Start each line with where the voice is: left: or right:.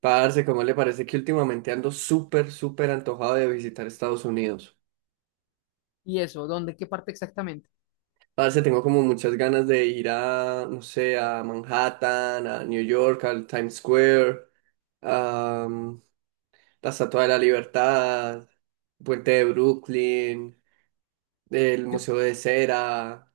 right: Parce, ¿cómo le parece que últimamente ando súper antojado de visitar Estados Unidos?
left: ¿Y eso? ¿Dónde? ¿Qué parte exactamente?
right: Parce, tengo como muchas ganas de ir a, no sé, a Manhattan, a New York, al Times Square, a mm, la Estatua de la Libertad, Puente de Brooklyn, el
left: Yo
right: Museo de Cera,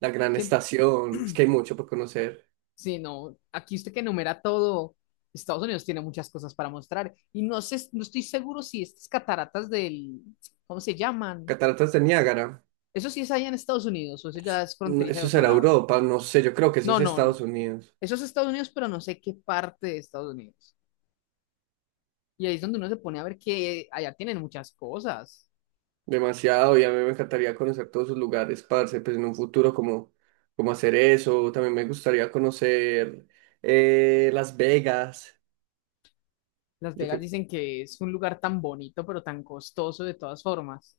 right: la Gran
left: siempre,
right: Estación. Es que hay mucho por conocer.
left: sí, no, aquí usted que enumera todo, Estados Unidos tiene muchas cosas para mostrar y no sé, no estoy seguro si estas cataratas del, ¿cómo se llaman?
right: Cataratas de Niágara.
left: ¿Eso sí es allá en Estados Unidos o eso ya es
right: No,
left: fronteriza
right: eso
left: de otro
right: será
left: lado?
right: Europa, no sé, yo creo que eso es
left: No, no,
right: Estados
left: no.
right: Unidos.
left: Eso es Estados Unidos, pero no sé qué parte de Estados Unidos. Y ahí es donde uno se pone a ver que allá tienen muchas cosas.
right: Demasiado, y a mí me encantaría conocer todos sus lugares, parce, pues en un futuro como, como hacer eso, también me gustaría conocer Las Vegas,
left: Las
right: yo
left: Vegas
right: que
left: dicen que es un lugar tan bonito, pero tan costoso de todas formas.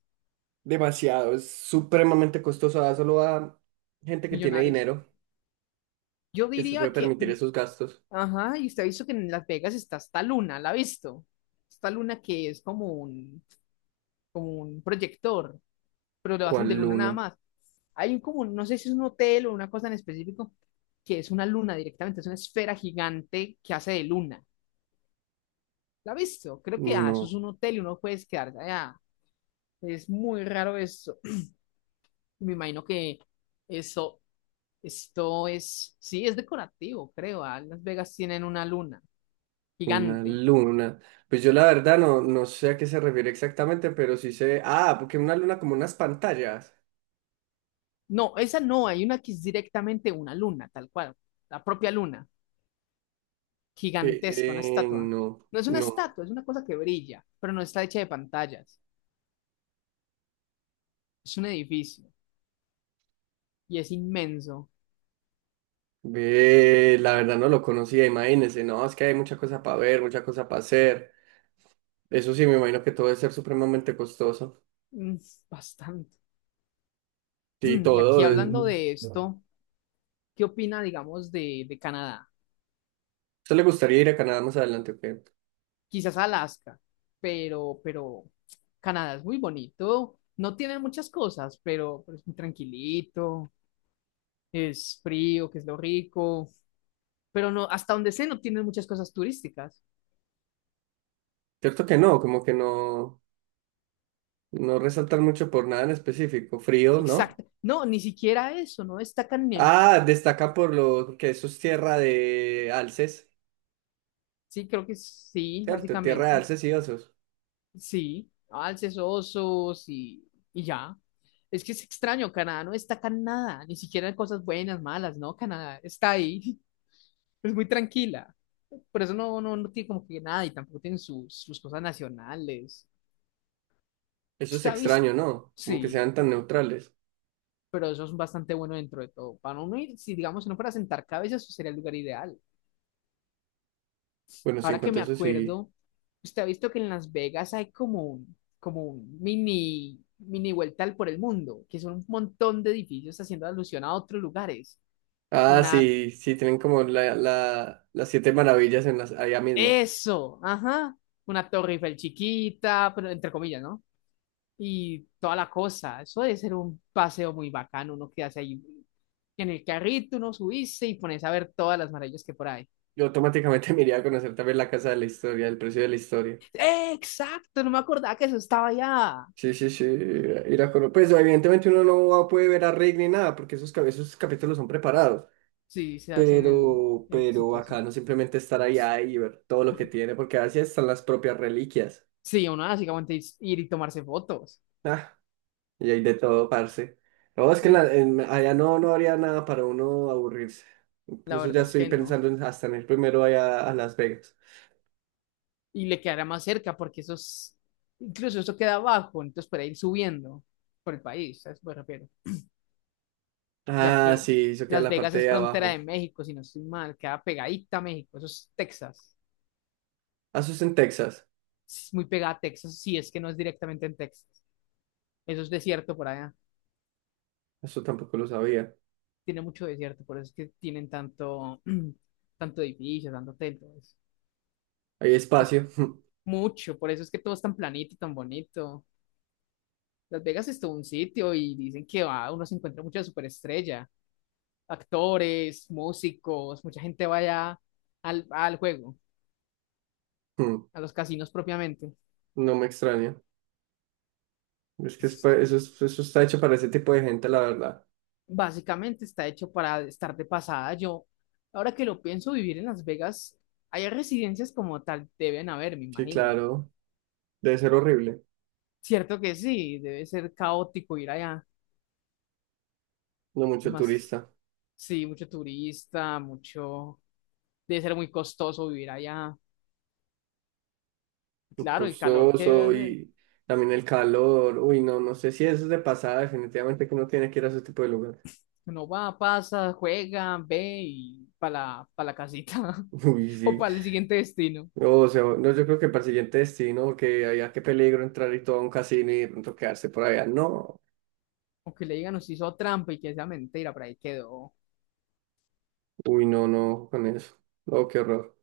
right: demasiado, es supremamente costoso, solo a gente que tiene
left: Millonarios.
right: dinero
left: Yo
right: que se puede
left: diría que
right: permitir esos gastos.
left: ajá, y usted ha visto que en Las Vegas está esta luna, ¿la ha visto? Esta luna que es como un proyector, pero lo hacen de
right: ¿Cuál
left: luna nada
right: luna?
left: más. Hay un como, no sé si es un hotel o una cosa en específico, que es una luna directamente, es una esfera gigante que hace de luna. ¿La ha visto? Creo que eso es
right: No,
left: un hotel y uno puede quedarse allá. Es muy raro eso. Me imagino que eso, esto es, sí, es decorativo, creo. Las Vegas tienen una luna
right: una
left: gigante.
right: luna. Pues yo la verdad no, no sé a qué se refiere exactamente, pero sí sé, porque una luna como unas pantallas.
left: No, esa no, hay una que es directamente una luna, tal cual, la propia luna, gigantesca, una estatua. No es una
right: No.
left: estatua, es una cosa que brilla, pero no está hecha de pantallas. Es un edificio y es inmenso,
right: Ve, la verdad no lo conocía, imagínese, no, es que hay mucha cosa para ver, mucha cosa para hacer. Eso sí, me imagino que todo debe ser supremamente costoso.
left: mm, bastante.
right: Sí,
left: Y
right: todo.
left: aquí
right: Es-
left: hablando de esto, ¿qué opina, digamos, de Canadá?
right: ¿Usted le gustaría ir a Canadá más adelante o qué?
left: Quizás Alaska, pero Canadá es muy bonito, no tiene muchas cosas, pero es muy tranquilito, es frío, que es lo rico, pero no, hasta donde sé, no tienen muchas cosas turísticas.
right: Cierto que no, como que no, no resaltan mucho por nada en específico. Frío, ¿no?
left: Exacto. No, ni siquiera eso, no destacan bien.
right: Ah, destaca por lo que eso es tierra de alces,
left: Sí, creo que sí,
right: ¿cierto? Tierra de
left: básicamente.
right: alces y osos.
left: Sí, alces, osos y ya. Es que es extraño, Canadá no destaca nada, ni siquiera en cosas buenas, malas, ¿no? Canadá está ahí, es muy tranquila. Por eso no, no, no tiene como que nada y tampoco tienen sus, sus cosas nacionales.
right: Eso es
left: Está visto,
right: extraño, ¿no? Como que
left: sí,
right: sean tan neutrales.
left: pero eso es bastante bueno dentro de todo. Para uno ir, si digamos, si no fuera a sentar cabezas, sería el lugar ideal.
right: Bueno, sí, en
left: Ahora que
right: cuanto
left: me
right: a eso sí.
left: acuerdo, usted ha visto que en Las Vegas hay como un mini, mini vuelta al por el mundo, que son un montón de edificios haciendo alusión a otros lugares.
right: Ah,
left: Una,
right: sí, sí, tienen como las siete maravillas en las, allá mismo.
left: eso, ajá, una Torre Eiffel chiquita, pero entre comillas, ¿no? Y toda la cosa. Eso debe ser un paseo muy bacano, uno quedarse ahí en el carrito, uno subirse y pones a ver todas las maravillas que por ahí.
right: Yo automáticamente me iría a conocer también la casa de la historia, el precio de la historia.
left: ¡Eh, exacto! No me acordaba que eso estaba allá.
right: Sí, sí, sí, ir a conocer. Pues evidentemente uno no va- puede ver a Rick ni nada, porque esos, cap- esos capítulos son preparados.
left: Sí, se hacen
right: Pero,
left: en
right: pero acá
left: situación.
right: no simplemente estar allá y ver todo lo que tiene, porque así están las propias reliquias.
left: Sí, uno básicamente es ir y tomarse fotos.
right: Ah, y hay de todo, parce. No, es que en
left: Y
right: la- en- allá no, no habría nada para uno aburrirse.
left: la
right: Incluso ya
left: verdad es
right: estoy
left: que no.
right: pensando en hasta en ir primero allá a Las Vegas.
left: Y le quedará más cerca porque eso es, incluso eso queda abajo, entonces para ir subiendo por el país, ¿sabes? Me refiero. Ya
right: Ah,
left: que
right: sí, eso queda en
left: Las
right: la
left: Vegas
right: parte
left: es
right: de
left: frontera de
right: abajo.
left: México, si no estoy mal, queda pegadita a México, eso es Texas.
right: Ah, eso es en Texas.
left: Es muy pegada a Texas, si es que no es directamente en Texas. Eso es desierto por allá.
right: Eso tampoco lo sabía.
left: Tiene mucho desierto, por eso es que tienen tanto, tanto edificio, tanto hotel, todo eso.
right: Hay
left: Entonces,
right: espacio.
left: mucho, por eso es que todo es tan planito, tan bonito. Las Vegas es todo un sitio y dicen que va, uno se encuentra mucha superestrella, actores, músicos, mucha gente va allá al, al juego, a los casinos propiamente.
right: No me extraña. Es que es
left: Es-
right: pa- eso, es- eso está hecho para ese tipo de gente, la verdad.
left: básicamente está hecho para estar de pasada. Yo, ahora que lo pienso, vivir en Las Vegas, hay residencias como tal, deben haber, me
right: Sí,
left: imagino.
right: claro. Debe ser horrible.
left: Cierto que sí, debe ser caótico ir allá.
right: No
left: Y
right: mucho
left: más,
right: turista.
left: sí, mucho turista, mucho, debe ser muy costoso vivir allá. Claro, el calor que debe
right: Costoso
left: hacer.
right: y también el calor. Uy, no, no sé si eso es de pasada. Definitivamente que uno tiene que ir a ese tipo de lugar.
left: Uno va, pasa, juega, ve y para la, pa' la casita
right: Uy,
left: o
right: sí.
left: para el siguiente destino.
right: No, o sea, no, yo creo que para el siguiente destino, que haya qué peligro entrar y todo a un casino y de pronto quedarse por allá. No.
left: O que le digan, nos hizo trampa y que sea mentira, por ahí quedó.
right: Uy, no, no, con eso. Oh, qué horror.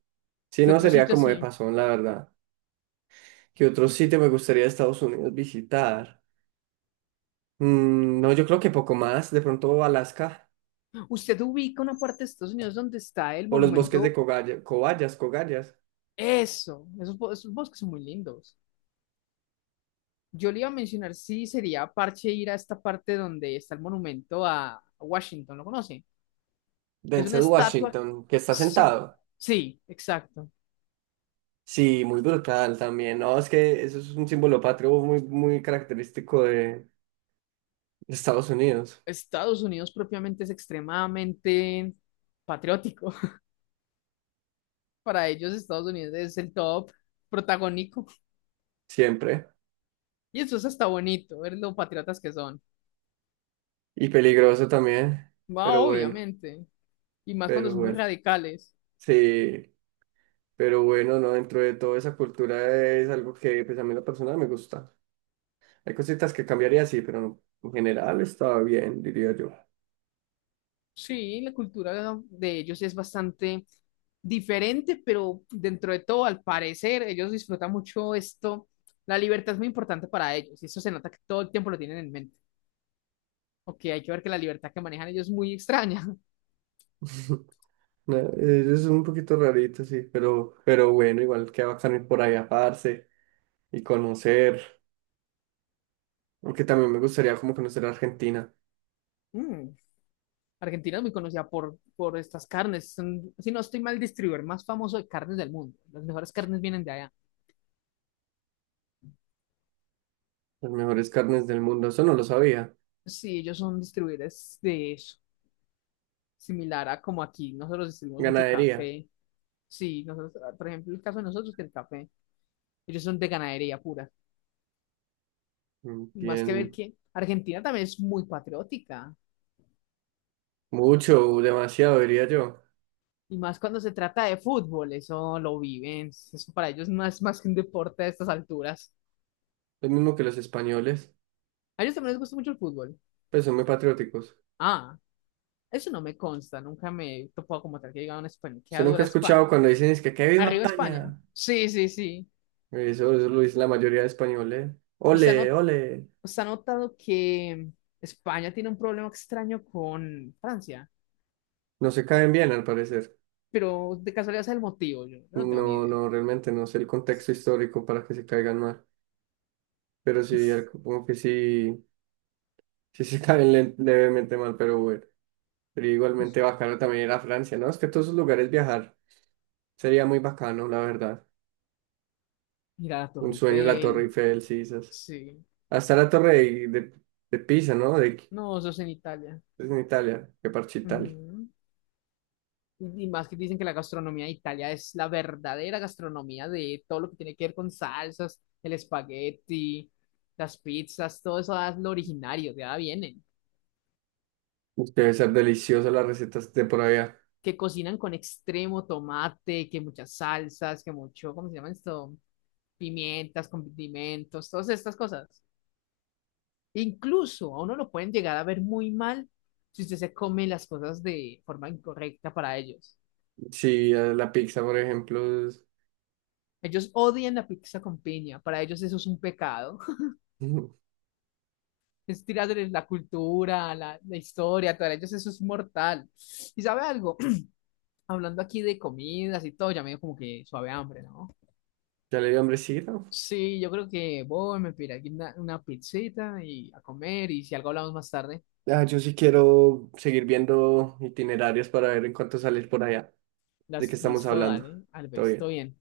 right: Si
left: ¿Qué
right: no,
left: otro
right: sería
left: sitio
right: como de
left: así?
right: pasón, la verdad. ¿Qué otro sitio me gustaría de Estados Unidos visitar? Mm, no, yo creo que poco más. De pronto Alaska
left: ¿Usted ubica una parte de Estados Unidos donde está el
right: o los bosques de
left: monumento?
right: Cogaya, Cobayas, Cobayas.
left: Eso, esos, bo- esos bosques son muy lindos. Yo le iba a mencionar si sería parche ir a esta parte donde está el monumento a Washington, ¿lo conoce? Es una
right: Denzel
left: estatua.
right: Washington, que está
left: Sí,
right: sentado.
left: sí, exacto.
right: Sí, muy brutal también. No, es que eso es un símbolo patrio muy, muy característico de Estados Unidos.
left: Estados Unidos propiamente es extremadamente patriótico. Para ellos Estados Unidos es el top protagónico.
right: Siempre.
left: Y eso es hasta bonito, ver lo patriotas que son.
right: Y peligroso también.
left: Va,
right: Pero bueno,
left: obviamente. Y más cuando
right: pero
left: son muy
right: bueno.
left: radicales.
right: Sí. Pero bueno, no, dentro de toda esa cultura es algo que pues a mí en lo personal me gusta. Hay cositas que cambiaría, sí, pero no, en general estaba bien, diría yo.
left: Sí, la cultura de ellos es bastante diferente, pero dentro de todo, al parecer, ellos disfrutan mucho esto. La libertad es muy importante para ellos, y eso se nota que todo el tiempo lo tienen en mente. Ok, hay que ver que la libertad que manejan ellos es muy extraña.
right: No, eso es un poquito rarito, sí, pero bueno, igual que bacano ir por allá, parce, y conocer, aunque también me gustaría como conocer Argentina,
left: Mm. Argentina es muy conocida por estas carnes. Son, si no estoy mal, distribuidor más famoso de carnes del mundo. Las mejores carnes vienen de allá.
right: las mejores carnes del mundo, eso no lo sabía.
left: Sí, ellos son distribuidores de eso. Similar a como aquí, nosotros distribuimos mucho
right: Ganadería,
left: café. Sí, nosotros, por ejemplo, el caso de nosotros, que el café, ellos son de ganadería pura. Y más que ver
right: tienen
left: que Argentina también es muy patriótica.
right: mucho, demasiado, diría yo.
left: Y más cuando se trata de fútbol, eso lo viven. Eso para ellos no es más que un deporte a estas alturas.
right: Lo mismo que los españoles,
left: A ellos también les gusta mucho el fútbol.
right: pues son muy patrióticos.
left: Ah, Eso no me consta, nunca me he topado como tal que diga una España. ¿Qué
right: Yo nunca he
left: dura España?
right: escuchado cuando dicen es que viva
left: ¿Arriba España?
right: España.
left: Sí, sí, sí.
right: Eso lo dice la mayoría de españoles.
left: ¿Usted ha,
right: Ole,
left: not-
right: ole.
left: usted ha notado que España tiene un problema extraño con Francia?
right: No se caen bien, al parecer.
left: Pero de casualidad es el motivo, yo no tengo ni
right: No,
left: idea.
right: no, realmente no sé el contexto histórico para que se caigan mal. Pero sí, al- como que sí, sí se caen le- levemente mal, pero bueno. Pero
left: Pues,
right: igualmente bacano también ir a Francia, ¿no? Es que a todos esos lugares viajar sería muy bacano, la verdad.
left: ir a la
right: Un
left: Torre
right: sueño la Torre
left: Eiffel,
right: Eiffel, sí, esas.
left: sí.
right: Hasta la Torre de Pisa, ¿no? De,
left: No, eso es en Italia.
right: es en Italia, que parche Italia.
left: Ujú. Y más que dicen que la gastronomía de Italia es la verdadera gastronomía de todo lo que tiene que ver con salsas, el espagueti, las pizzas, todo eso es lo originario, de ahí vienen.
right: Debe ser deliciosa las recetas de por allá.
left: Que cocinan con extremo tomate, que muchas salsas, que mucho, ¿cómo se llama esto? Pimientas, condimentos, todas estas cosas. Incluso a uno lo pueden llegar a ver muy mal si usted se come las cosas de forma incorrecta para ellos.
right: Sí, la pizza, por ejemplo, es-
left: Ellos odian la pizza con piña, para ellos eso es un pecado.
right: Ujú.
left: Es tirarles la cultura, la historia, para ellos eso es mortal. ¿Y sabe algo? Hablando aquí de comidas y todo, ya me dio como que suave hambre, ¿no?
right: Ya le dio hambrecita.
left: Sí, yo creo que voy, me pediré aquí una pizzita y a comer, y si algo hablamos más tarde,
right: Ah, yo sí quiero seguir viendo itinerarios para ver en cuánto salir por allá. ¿De qué
left: las,
right: estamos
left: listo,
right: hablando?
left: dale,
right: Todo
left: Alves, todo
right: bien.
left: bien.